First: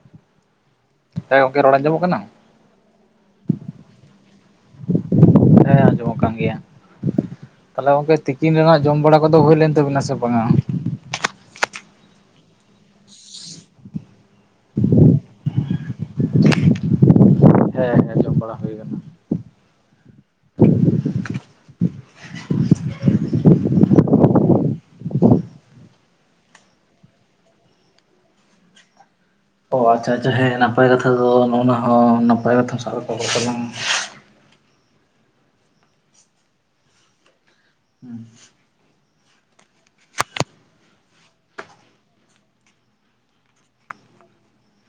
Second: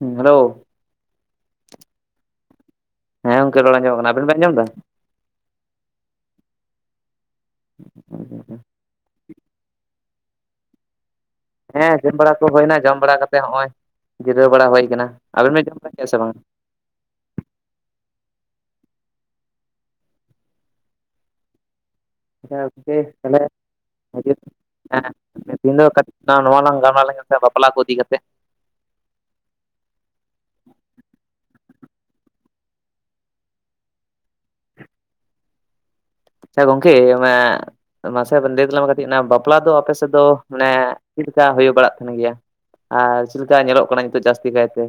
ᱦᱩᱸ ᱦᱮᱞᱳ᱾ ᱦᱮᱸ ᱜᱚᱝᱠᱮ ᱨᱚᱲ ᱟᱸᱡᱚᱢᱚᱜ ᱠᱟᱱᱟ? ᱦᱮᱸ ᱜᱚᱢᱠᱮ ᱨᱚᱲ ᱟᱸᱡᱚᱢᱚᱜ ᱠᱟᱱᱟ ᱟᱵᱤᱱ ᱵᱤᱱ ᱟᱸᱡᱚᱢ ᱮᱫᱟ᱾ ᱦᱮᱸ ᱟᱸᱡᱚᱢᱚᱜ ᱠᱟᱱ ᱜᱮᱭᱟ ᱛᱟᱦᱞᱮ ᱜᱚᱝᱠᱮ ᱛᱤᱠᱤᱱ ᱨᱮᱱᱟᱜ ᱡᱚᱢ ᱵᱟᱲᱟ ᱚᱠᱟ ᱫᱚ ᱦᱩᱭ ᱞᱮᱱ ᱛᱟᱵᱤᱱᱟ ᱥᱮ ᱵᱟᱝᱼᱟ ᱦᱮᱸ ᱡᱚᱢ ᱵᱟᱲᱟ ᱠᱚ ᱦᱩᱭ ᱮᱱᱟ ᱡᱚᱢ ᱵᱟᱲᱟ ᱠᱟᱛᱮᱫ ᱦᱚᱸᱜ ᱚᱭ ᱡᱤᱨᱟᱹᱣ ᱵᱟᱲᱟ ᱦᱩᱭ ᱟᱠᱟᱱᱟ ᱟᱵᱮᱱ ᱵᱤᱱ ᱡᱚᱢ ᱵᱟᱲᱟ ᱠᱮᱫᱼᱟ ᱥᱮ ᱵᱟᱝᱼᱟ ᱦᱮᱸ ᱦᱮᱸ ᱡᱚᱢ ᱵᱟᱲᱟ ᱦᱩᱭ ᱟᱠᱟᱱᱟ᱾ [unintelligible] [unintelligible] ᱦ ᱦᱮᱸ ᱫᱚ ᱠᱟᱹᱴᱤᱡ ᱱᱚᱣᱟ ᱞᱟᱝ ᱜᱟᱞ ᱢᱟᱨᱟᱣᱟ ᱥᱮ ᱵᱟᱯᱞᱟ ᱠᱚ ᱤᱫᱤ ᱠᱟᱛᱮᱫ ᱚ ᱟᱪᱪᱷᱟ ᱟᱪᱪᱷᱟ ᱦᱮᱸ ᱱᱟᱯᱟᱭ ᱠᱟᱛᱷᱟ ᱫᱚ ᱱᱚᱜᱼᱚᱭ ᱱᱚᱣᱟ ᱦᱚᱸ ᱱᱟᱯᱟᱭ ᱠᱟᱛᱷᱟᱢ ᱥᱟᱵ ᱨᱟᱠᱟᱵ ᱟᱠᱟᱫ ᱛᱟᱞᱟᱝ-ᱟ ᱦᱮᱸ ᱜᱚᱝᱠᱮ ᱚᱱᱮ ᱢᱟᱥᱮ ᱞᱟᱹᱭ ᱛᱟᱞᱟᱝ ᱢᱮ ᱠᱟᱹᱴᱤᱡ ᱵᱟᱯᱞᱟ ᱫᱚ ᱟᱯᱮ ᱥᱮᱫ ᱫᱚ ᱢᱟᱱᱮ ᱪᱮᱫ ᱞᱮᱠᱟ ᱦᱩᱭ ᱵᱟᱲᱟᱜ ᱠᱟᱱ ᱜᱮᱭᱟ ᱟᱨ ᱪᱮᱫ ᱞᱮᱠᱟ ᱧᱮᱞᱚᱜ ᱠᱟᱱᱟ ᱱᱤᱛᱚᱜ ᱡᱟᱹᱥᱛᱤ ᱠᱟᱭᱛᱮ?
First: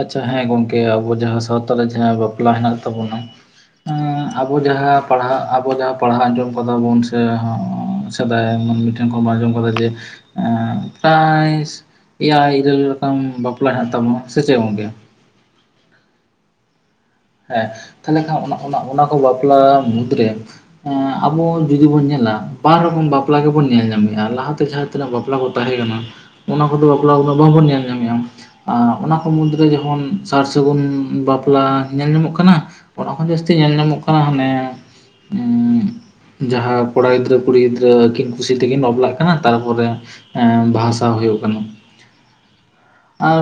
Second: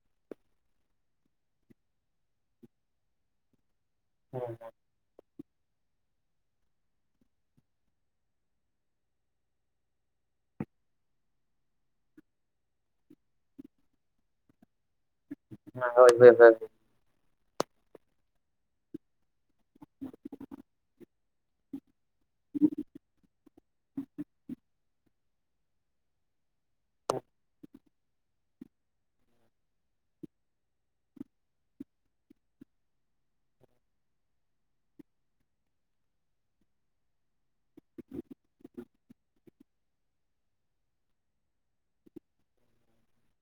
ᱟᱪᱪᱷᱟ ᱦᱮᱸ ᱜᱚᱝᱠᱮ ᱟᱵᱚ ᱡᱟᱦᱟᱸ ᱥᱟᱶᱛᱟ ᱨᱮ ᱡᱟᱦᱟᱸ ᱵᱟᱯᱞᱟ ᱦᱮᱱᱟᱜ ᱛᱟᱵᱚᱱᱟ ᱟᱵᱚ ᱡᱟᱦᱟᱸ ᱯᱟᱲᱦᱟᱜ ᱟᱵᱚ ᱡᱟᱦᱟᱸ ᱯᱟᱲᱦᱟᱣ ᱟᱸᱡᱚᱢ ᱠᱟᱫᱟ ᱵᱚᱱ ᱥᱮ ᱥᱮᱫᱟᱭ ᱢᱤᱫ ᱴᱮᱱ ᱠᱚᱢ ᱟᱸᱡᱚᱢ ᱠᱟᱫᱟ ᱡᱮ [unintelligible] ᱮᱭᱟᱭ ᱤᱨᱟᱹᱞ ᱜᱚᱴᱟᱝ ᱵᱟᱯᱞᱟ ᱦᱮᱱᱟᱜ ᱛᱟᱵᱚᱱᱟ ᱥᱮ ᱪᱮᱫ ᱜᱚᱝᱠᱮ ᱦᱚᱭ ᱵᱮᱥ ᱦᱮᱸ ᱛᱟᱦᱚᱞᱮ ᱠᱷᱟᱱ ᱚᱱᱟ ᱠᱚ ᱵᱟᱯᱞᱟ ᱢᱩᱫᱽᱨᱮ ᱟᱵᱚ ᱡᱩᱫᱤ ᱵᱚᱱ ᱧᱮᱞ ᱵᱟᱨ ᱨᱚᱠᱚᱢ ᱵᱟᱯᱞᱟ ᱜᱮᱵᱚᱱ ᱧᱮᱞ ᱧᱟᱢᱮᱫᱼᱟ ᱞᱟᱦᱟᱛᱮ ᱡᱟᱦᱟᱸ ᱛᱤᱱᱟᱹᱜ ᱵᱟᱯᱞᱟ ᱠᱚ ᱛᱟᱦᱮᱸ ᱠᱟᱱᱟ ᱚᱱᱟ ᱠᱚᱫᱚ ᱵᱟᱯᱞᱟ ᱠᱚ ᱵᱟᱸᱵᱚᱱ ᱧᱮᱞ ᱧᱟᱢᱮᱫᱼᱟ ᱟᱨ ᱚᱱᱟ ᱠᱚ ᱢᱩᱫᱽ ᱨᱮ ᱡᱮᱢᱚᱱ ᱥᱟᱨ ᱥᱟᱹᱜᱩᱱ ᱵᱟᱯᱞᱟ ᱧᱮᱞ ᱧᱟᱢᱚᱜ ᱠᱟᱱᱟ ᱚᱱᱟ ᱠᱷᱚᱱ ᱡᱟᱹᱥᱛᱤ ᱧᱮᱞ ᱧᱟᱢᱚᱜ ᱠᱟᱱᱟ ᱦᱟᱱᱮ ᱡᱟᱦᱟᱸ ᱠᱚᱲᱟ ᱜᱤᱫᱽᱨᱟᱹ ᱠᱩᱲᱤ ᱜᱤᱫᱽᱨᱟᱹ ᱟᱹᱠᱤᱱ ᱠᱩᱥᱤ ᱛᱮᱠᱤᱱ ᱵᱟᱯᱞᱟᱜ ᱠᱟᱱᱟ᱾ ᱛᱟᱨᱯᱚᱨᱮ ᱮᱸ ᱵᱟᱦᱟ ᱥᱟᱣ ᱦᱩᱭᱩᱜ ᱠᱟᱱᱟ᱾ ᱟᱨ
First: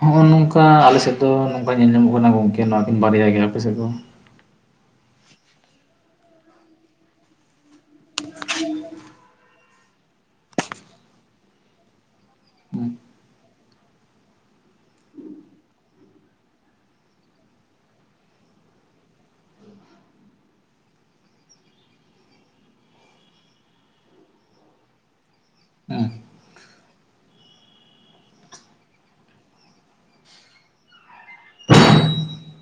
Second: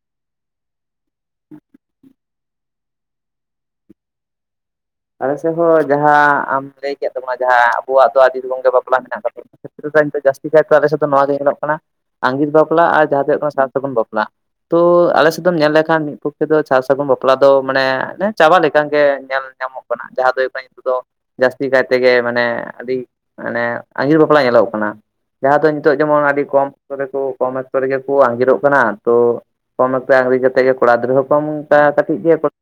ᱱᱚᱜᱼᱚᱭ ᱱᱚᱝᱠᱟ ᱟᱞᱮ ᱥᱮᱫ ᱫᱚ ᱱᱚᱝᱠᱟ ᱧᱮᱞ ᱧᱟᱢᱚᱜ ᱠᱟᱱᱟ ᱜᱚᱝᱠᱮ ᱱᱚᱣᱟ ᱠᱤᱱ ᱵᱟᱨᱭᱟ ᱜᱮ ᱟᱯᱮ ᱥᱮᱫ ᱫᱚ ᱟᱞᱮ ᱥᱮ ᱦᱚᱸ ᱡᱟᱦᱟᱸ ᱟᱢ ᱞᱟᱹᱭ ᱠᱮᱫ ᱛᱟᱵᱚᱱᱟ ᱡᱟᱦᱟᱸ ᱟᱵᱚᱣᱟᱜ ᱫᱚ ᱟᱹᱰᱤ ᱨᱚᱠᱚᱢ ᱜᱮ ᱵᱟᱯᱞᱟ ᱢᱮᱱᱟᱜ ᱛᱟᱵᱚᱱᱟ ᱫᱚ ᱡᱟᱹᱥᱛᱤ ᱠᱟᱭᱛᱮ ᱟᱞᱮ ᱥᱮᱫ ᱫᱚ ᱡᱟᱥᱛᱤ ᱠᱟᱭᱛᱮ ᱱᱚᱣᱟ ᱜᱮ ᱧᱮᱞᱚᱜ ᱠᱟᱱᱟ ᱟᱸᱜᱤᱨ ᱵᱟᱯᱞᱟ ᱟᱨ ᱡᱟᱦᱟᱸ ᱫᱚ ᱦᱩᱭᱩᱜ ᱠᱟᱱᱟ ᱥᱟᱨ ᱥᱟᱹᱜᱩᱱ ᱵᱟᱯᱞᱟ ᱛᱚ ᱟᱞᱮ ᱥᱮᱫ ᱫᱚᱢ ᱧᱮᱞ ᱞᱮᱠᱷᱟᱱ ᱢᱤᱫ ᱯᱚᱠᱠᱷᱮ ᱫᱚ ᱥᱟᱨ ᱥᱟᱹᱜᱩᱱ ᱵᱟᱯᱞᱟ ᱫᱚ ᱢᱟᱱᱮ ᱪᱟᱵᱟ ᱞᱮᱠᱟ ᱜᱮ ᱧᱮᱞ ᱧᱟᱢᱚᱜᱼᱟ᱾ ᱡᱟᱦᱟᱸ ᱫᱚ ᱦᱩᱭᱩᱜ ᱠᱟᱱᱟ ᱱᱤᱛᱚᱜ ᱫᱚ ᱡᱟᱹᱥᱛᱤ ᱠᱟᱭ ᱛᱮᱜᱮ ᱢᱟᱱᱮ ᱟᱹᱰᱤ ᱢᱟᱱᱮ ᱟᱸᱜᱤᱨ ᱵᱟᱯᱞᱟ ᱧᱮᱞᱚᱜ ᱠᱟᱱᱟ ᱡᱟᱦᱟᱸ ᱫᱚ ᱱᱤᱛᱚᱜ ᱦᱮᱸ ᱡᱮᱢᱚᱱ ᱟᱹᱰᱤ ᱠᱚᱢ ᱠᱚᱢ ᱚᱠᱛᱚ ᱨᱮᱜᱮ ᱠᱚ ᱟᱸᱜᱤᱨᱚᱜ ᱠᱟᱱᱟ᱾ ᱛᱚ ᱠᱚᱢ ᱮᱠᱛᱚ ᱦᱩᱭ ᱠᱟᱛᱮᱜ ᱜᱮ ᱠᱚᱲᱟ ᱜᱤᱫᱽᱨᱟᱹ ᱦᱚᱸ ᱠᱚᱢ ᱠᱟᱹᱴᱤᱡ ᱜᱮ ᱠᱩᱲᱤ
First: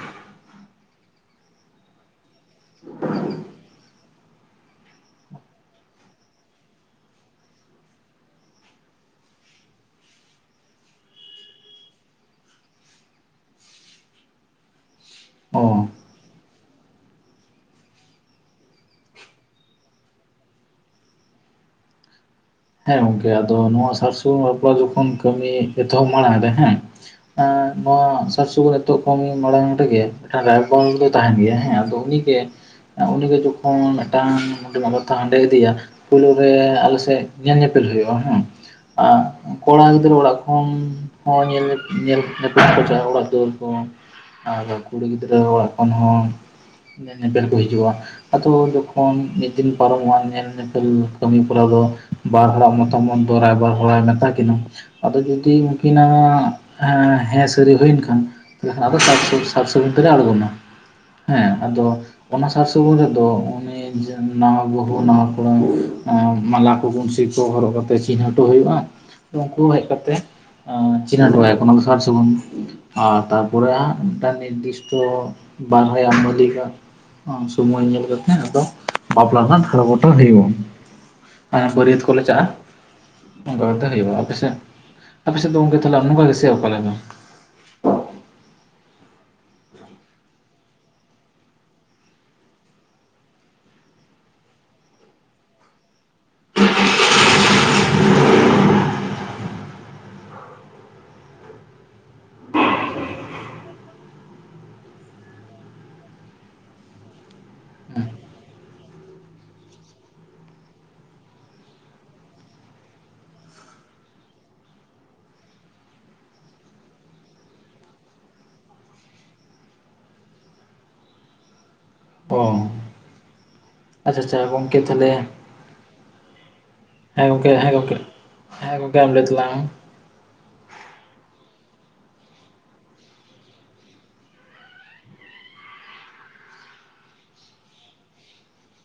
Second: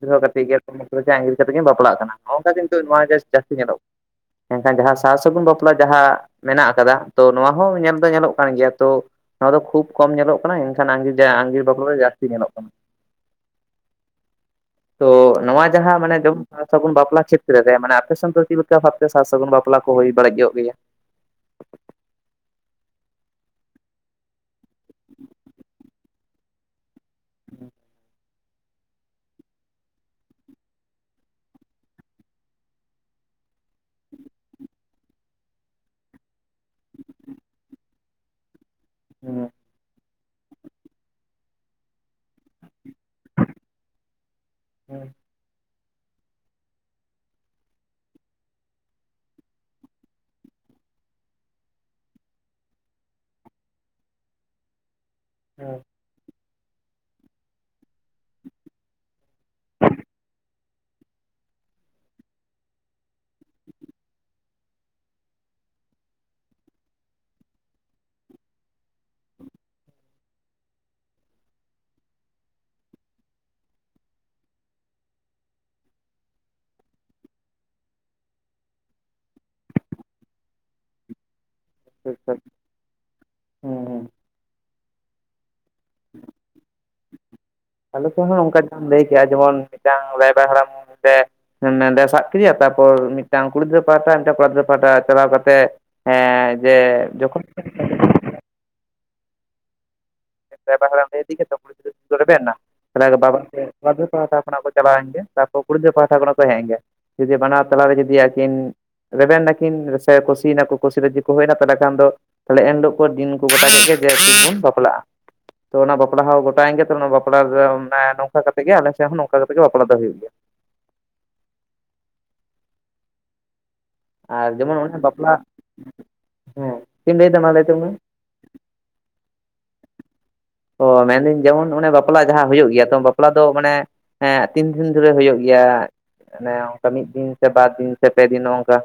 ᱜᱤᱫᱽᱨᱟᱹ ᱦᱚᱸ ᱠᱟᱴᱤᱡ ᱜᱮ ᱟᱸᱜᱤᱨ ᱤᱱᱠᱟᱹ ᱛᱮᱠᱤᱱ ᱵᱟᱯᱞᱟᱜ ᱠᱟᱱᱟ ᱱᱚᱜᱼᱚᱭ ᱱᱚᱝᱠᱟ ᱠᱤᱱᱛᱩ ᱱᱚᱣᱟ ᱡᱟᱹᱥᱛᱤ ᱧᱮᱞᱚᱜ ᱠᱟᱱᱟ ᱢᱮᱱᱠᱷᱟᱱ ᱡᱟᱦᱟᱸ ᱥᱟᱨ ᱥᱟᱹᱜᱩᱱ ᱵᱟᱯᱞᱟ ᱡᱟᱦᱟᱸ ᱢᱮᱱᱟᱜ ᱟᱠᱟᱫᱟ ᱛᱚ ᱱᱚᱣᱟ ᱦᱚᱸ ᱧᱮᱞ ᱫᱚ ᱧᱮᱞᱚᱜ ᱠᱟᱱ ᱜᱮᱭᱟ ᱛᱚ ᱱᱚᱣᱟ ᱫᱚ ᱠᱷᱩᱵ ᱠᱚᱢ ᱧᱮᱞᱚᱜ ᱠᱟᱱᱟ ᱮᱱᱠᱷᱟᱱ ᱟᱸᱜᱤᱨ ᱡᱟᱦᱟᱸ ᱟᱸᱜᱤᱨ ᱵᱟᱯᱞᱟ ᱨᱮ ᱡᱟᱹᱥᱛᱤ ᱧᱮᱞᱚᱜ ᱠᱟᱱᱟ᱾ ᱛᱚ ᱱᱚᱣᱟ ᱚ ᱡᱟᱦᱟᱸ ᱢᱟᱱᱮ ᱮ ᱥᱟᱨ ᱥᱟᱹᱜᱩᱱ ᱵᱟᱯᱞᱟ ᱠᱷᱮᱛᱨᱮ ᱨᱮ ᱢᱟᱱᱮ ᱟᱯᱮ ᱥᱮᱱ ᱫᱚ ᱪᱮᱫ ᱞᱮᱠᱟ ᱵᱷᱟᱵᱛᱮ ᱥᱟᱨ ᱥᱟᱹᱜᱩᱱ ᱵᱟᱯᱞᱟ ᱠᱚ ᱦᱩᱭ ᱵᱟᱲᱮᱡᱚᱜ ᱜᱮᱭᱟ ᱦᱮᱸ ᱜᱚᱝᱠᱮ ᱟᱫᱚ ᱱᱚᱣᱟ ᱥᱟᱨ ᱥᱩᱱ ᱵᱟᱯᱞᱟ ᱡᱚᱠᱷᱚᱱ ᱠᱟᱹᱢᱤ ᱮᱛᱚᱦᱚᱵ ᱢᱟᱲᱟᱝ ᱨᱮ ᱦᱮᱸ ᱮᱸ ᱦᱩᱸ ᱱᱚᱣᱟ ᱥᱟᱨ ᱥᱟᱺᱜᱩᱱ ᱱᱤᱛᱚᱜ ᱠᱚ ᱢᱚᱬᱟᱝ ᱨᱮ ᱜᱮ ᱢᱤᱫ ᱨᱟᱭᱵ ᱫᱚ ᱛᱟᱦᱮᱱ ᱜᱮᱭᱟ ᱦᱮᱸ ᱟᱫᱚ ᱩᱱᱤ ᱜᱮ, ᱩᱱᱤᱫᱚ ᱡᱚᱠᱷᱚᱱ ᱢᱤᱫᱴᱟᱝ ᱚᱸᱰᱮ ᱵᱟᱵᱚᱛ ᱛᱮ ᱦᱟᱸᱰᱮ ᱤᱫᱤᱭᱟ ᱯᱩᱭᱞᱳ ᱨᱮ ᱟᱞᱮᱥᱮᱫ ᱧᱮᱞ ᱧᱮᱯᱮᱞ ᱦᱩᱭᱩᱜᱼᱟ᱾ ᱦᱮᱸ ᱠᱚᱲᱟ ᱜᱤᱫᱽᱨᱟᱹ ᱚᱲᱟᱜ ᱠᱷᱚᱱ ᱦᱚᱸ ᱧᱮᱞ ᱧᱮᱯᱮᱞ ᱠᱚ ᱪᱟᱞᱟᱜᱼᱟ᱾ ᱚᱲᱟᱜ ᱫᱩᱣᱟᱹᱨ ᱠᱚ ᱟᱨ ᱦᱩᱸ ᱠᱩᱲᱤ ᱜᱤᱫᱽᱨᱟᱹ ᱚᱲᱟᱜ ᱠᱷᱚᱱ ᱦᱚᱸ ᱧᱮᱯᱮᱞ ᱠᱚ ᱦᱤᱡᱩᱜᱼᱟ᱾ ᱟᱫᱚ ᱡᱚᱠᱷᱚᱱ ᱢᱤᱫ ᱫᱤᱱ ᱯᱟᱨᱚᱢᱚᱜᱼᱟ ᱧᱮᱞ ᱧᱮᱯᱮᱞ ᱠᱟᱹᱢᱤ ᱠᱚᱨᱟᱣ ᱫᱚ ᱵᱟᱨ ᱦᱚᱲᱟᱜ ᱢᱚᱛᱟᱢᱚᱛ ᱫᱚ ᱨᱟᱭᱵᱟᱨ ᱦᱚᱲᱟᱢ ᱮ ᱢᱮᱛᱟ ᱠᱤᱱᱟᱹ ᱟᱫᱚ ᱡᱩᱫᱤ ᱦᱩᱸ ᱩᱱᱠᱤᱱᱟᱜ ᱦᱮᱸ ᱥᱟᱹᱨᱤ ᱦᱩᱭᱮᱱ ᱠᱷᱟᱱ ᱟᱫᱚ ᱥᱟᱨ ᱥᱟᱜᱩᱱ ᱛᱮᱞᱮ ᱟᱬᱜᱚᱱᱟ ᱦᱮᱸ ᱟᱫᱚ ᱚᱱᱟ ᱥᱟᱨ ᱥᱟᱹᱜᱩᱱ ᱠᱚᱨᱮᱫᱚ ᱩᱱᱤ ᱱᱟᱶᱟ ᱵᱩᱦᱩ ᱱᱟᱶᱟ ᱠᱚᱲᱟ ᱢᱟᱞᱟ ᱵᱩᱱᱥᱤ ᱠᱚ ᱦᱚᱨᱚᱜ ᱠᱟᱛᱮ ᱪᱤᱱᱦᱟᱹᱴᱚ ᱦᱩᱭᱩᱜᱼᱟ ᱩᱱᱠᱩ ᱦᱮᱡ ᱠᱟᱛᱮ ᱳ ᱪᱮᱫᱟᱜ ᱮᱢ ᱨᱚᱲ ᱟᱭ ᱠᱟᱱᱟ ᱥᱚᱵᱥᱚᱢᱚᱭ ᱟᱨ ᱛᱟᱨᱯᱚᱨᱮ ᱦᱟᱸ ᱢᱤᱫ ᱴᱟᱝ ᱱᱤᱨᱫᱤᱥᱴᱚ ᱵᱟᱨ ᱦᱚᱲᱟᱜ ᱵᱷᱚᱨᱛᱤ ᱞᱮᱠᱟ ᱥᱚᱢᱢᱚᱭ ᱧᱮᱞ ᱠᱟᱛᱮ ᱟᱫᱚ ᱵᱟᱯᱞᱟ ᱨᱮᱱᱟᱜ ᱴᱷᱟᱲᱚ ᱜᱚᱴᱟ ᱦᱳᱭᱳᱜ-ᱟ᱾ ᱵᱟᱹᱨᱭᱟᱹᱛ ᱦᱩᱸ ᱦᱩᱸ ᱠᱚᱞᱮ ᱪᱟᱜᱼᱟ ᱚᱱᱠᱟ [unintelligible] ᱦᱩᱸ ᱠᱟᱛᱮ ᱦᱩᱸ ᱦᱩᱭᱩᱜᱼᱟ ᱟᱯᱮᱥᱮᱫ ᱟᱯᱮᱥᱮᱫ ᱫᱚ ᱜᱚᱝᱠᱮ ᱛᱟᱦᱚᱞᱮ [unintelligible] ᱱᱟᱞᱟ ᱜᱮ ᱥᱮ ᱚᱠᱟ ᱞᱮᱠᱟ ᱟᱞᱮ ᱥᱮᱫ ᱦᱚᱸ ᱱᱚᱝᱠᱟ ᱡᱟᱦᱟᱢ ᱞᱟᱹᱭ ᱠᱮᱜᱼᱟ ᱡᱮᱢᱚᱱ ᱢᱤᱫᱴᱟᱝ ᱨᱟᱭᱵᱟᱨ ᱦᱟᱲᱟᱢ ᱥᱮ, [unintelligible] ᱥᱟᱵ ᱠᱮᱫᱮᱭᱟ ᱛᱟᱨᱯᱚᱨ ᱢᱤᱫᱴᱟᱝ ᱠᱩᱲᱤ ᱜᱤᱫᱽᱨ ᱯᱟᱦᱴᱟ ᱢᱤᱫᱴᱟᱝ ᱠᱚᱲᱟ ᱜᱤᱫᱽᱨᱟᱹ ᱯᱟᱦᱟ ᱪᱟᱞᱟᱣ ᱠᱟᱛᱮ ᱦᱮᱸ ᱡᱮ ᱡᱚᱠᱷᱚᱱ ᱨᱟᱭᱵᱭᱨ ᱦᱟᱬᱟᱢ ᱴᱷᱮ ᱤᱫᱤ ᱠᱟᱛᱮ ᱛᱟᱨ ᱯᱚ ᱨᱮ ᱨᱮᱵᱮᱱ ᱱᱟ, ᱛᱟᱦᱮ ᱵᱟᱵᱟ ᱯᱟᱦᱴᱟ ᱠᱷᱚ ᱠᱚ ᱪᱟᱞᱟᱣᱮᱱ ᱜᱮ ᱛᱟᱯᱚᱨ ᱠᱩᱲᱤᱜᱤᱫᱽᱨ ᱯᱟᱦᱴᱟ ᱠᱷᱚᱱᱟᱜ ᱠᱚ ᱦᱮᱡ ᱮ ᱜᱮ ᱡᱩᱫᱤ ᱵᱟᱱᱟᱨ ᱛᱟᱞᱟᱨᱮ ᱡᱩᱫᱤ ᱟᱹᱠᱤᱱ ᱨᱮᱵᱮᱱ ᱱᱟᱹᱠᱤᱱ ᱥᱮ ᱠᱩᱥᱤ ᱱᱟᱠᱚ ᱠᱩᱥᱤ ᱨᱮᱡᱤ ᱠᱚ ᱦᱩᱭᱱᱟ ᱛᱟᱦᱚᱞᱮ ᱠᱷᱟᱱ ᱫᱚ ᱛᱟᱦᱞᱮ ᱮᱱᱦᱤᱞᱳᱜ ᱠᱚ ᱫᱤᱱ ᱠᱚ ᱜᱚᱴᱟ ᱠᱮᱫ ᱜᱮ ᱡᱮ ᱛᱤᱥ ᱵᱚᱱ ᱵᱟᱯᱞᱟᱜᱼᱟ ᱛᱚ ᱚᱱᱟ ᱵᱟᱯᱞᱟ ᱦᱚᱸ ᱜᱚᱴᱟᱮᱱ ᱜᱮ ᱛᱚ ᱚᱱᱟ ᱵᱟᱯᱞᱟ ᱨᱮ ᱱᱚᱝᱠᱟ ᱠᱟᱛᱮᱜ ᱜᱮ ᱟᱞᱮ ᱥᱮᱫ ᱦᱚᱸ ᱱᱚᱝᱠᱟ ᱠᱟᱛᱮᱜ ᱜᱮ ᱵᱟᱯᱞᱟ ᱫᱚ ᱦᱩᱭᱩᱜ ᱜᱮᱭᱟ᱾ ᱚᱻ ᱟᱨ ᱡᱮᱢᱚᱱ ᱚᱱᱮ ᱛᱟᱦᱚᱞᱮ ᱵᱟᱯᱞᱟ ᱦᱮᱸ ᱪᱮᱫ ᱮᱢ ᱦᱮᱸ ᱞᱟᱹᱭ ᱫᱟ ᱜᱚᱝᱠᱮ ᱢᱟ ᱞᱟᱹᱭ ᱦᱮᱸ ᱢᱮ ᱜᱚᱝᱠᱮ ᱦᱮᱸ ᱜᱚᱝᱠᱮ ᱟᱢ ᱞᱟᱹᱭ ᱛᱟᱞᱟᱝ ᱢᱮ ᱚ ᱢᱮᱱᱫᱟᱹᱧ ᱡᱮᱢᱚᱱ ᱚᱱᱮ ᱵᱟᱯᱞᱟ ᱡᱟᱦᱟᱸ ᱦᱩᱭᱩᱜ ᱜᱮᱭᱟ ᱛᱚ ᱵᱟᱯᱞᱟ ᱫᱚ ᱢᱟᱱᱮ ᱦᱮᱸ ᱛᱤᱱ ᱫᱤᱱ ᱫᱷᱚᱨᱮ ᱦᱩᱭᱩᱜ ᱜᱮᱭᱟ ᱚᱱᱠᱟ ᱢᱤᱫ ᱫᱤᱱ ᱥᱮ ᱵᱟᱨ ᱫᱤᱱ ᱥᱮ ᱯᱮ ᱫᱤᱱ ᱱᱚᱝᱠᱟ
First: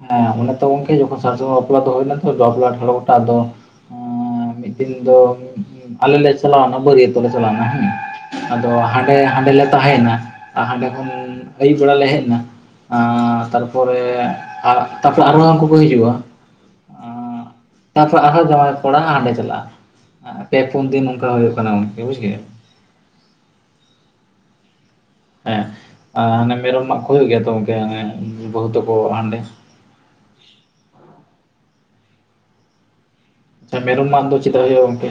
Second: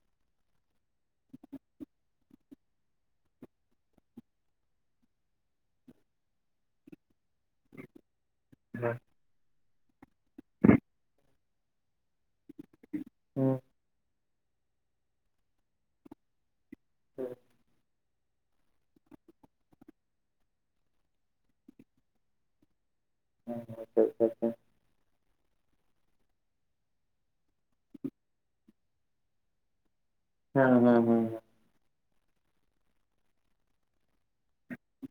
ᱦᱮᱸ ᱚᱱᱮ ᱛᱚ ᱜᱚᱝᱠᱮ ᱡᱚᱠᱷᱚᱱ ᱥᱟᱨ ᱥᱟᱜᱩᱶ ᱵᱟᱯᱞᱟ ᱫᱟ ᱦᱩᱭᱱᱟ ᱛᱚ [unintelligible] ᱟᱫᱚ, ᱟ ᱢᱤᱫ ᱫᱤᱱ ᱫᱚ ᱟᱞᱮ ᱞᱮ ᱪᱟᱞᱟᱣᱱᱟ ᱵᱟᱹᱨᱭᱟᱹᱛᱚᱜ ᱞᱮᱮ ᱪᱟᱞᱟᱣᱱᱟ ᱦᱮᱸ ᱟᱫᱚ ᱦᱮᱸ ᱦᱟᱸᱰᱮ ᱦᱟᱸᱰᱮᱞᱮ ᱛᱟᱦᱮᱭᱮᱱᱟ ᱟᱨ ᱦᱟᱸᱰᱮ ᱠᱷᱚᱱ ᱟᱹᱭᱩᱵ ᱵᱮᱲᱟ ᱞᱮ ᱦᱮᱡ ᱮᱱᱟ᱾ ᱟᱸᱻ ᱦᱮᱸ ᱛᱟᱨᱯᱚᱨᱮ ᱛᱟᱨᱯᱚᱨᱮ ᱟᱨᱦᱚᱸ ᱦᱟᱱᱠᱩ ᱠᱚ ᱦᱤᱡᱩᱜ-ᱟ? ᱦᱮᱸ ᱛᱟᱯᱚᱨ ᱟᱨᱦᱚᱸ ᱡᱟᱶᱟᱭ ᱠᱚᱲᱟ ᱦᱟᱸᱜ ᱦᱟᱸᱰᱮ ᱪᱟᱞᱟᱜᱼᱟ ᱯᱮ ᱯᱩᱱ ᱫᱤᱱ ᱚᱱᱠᱟ ᱦᱩᱭᱩᱜ ᱠᱟᱱᱟ ᱵᱩᱡ ᱠᱮᱜ-ᱟ᱾ [unintelligible] ᱦᱮᱸ ᱦᱟᱱᱮ ᱢᱮᱨᱚᱢ ᱢᱟᱜ ᱠᱚ ᱦᱩᱭᱩᱜ ᱜᱮᱭᱟ ᱛᱚ ᱜᱚᱝᱠᱮ ᱦᱟᱱᱮ ᱵᱟᱹᱦᱩ ᱛᱟᱠᱚ ᱦᱟᱸᱰᱮ ᱦᱮᱸ ᱦᱮᱸ ᱦᱮᱸ ᱢᱮᱨᱚᱢ ᱢᱟᱜ ᱫᱚ ᱪᱮᱜᱠᱟ ᱦᱩᱭᱩᱜᱼᱟ ᱜᱚᱝᱠᱮ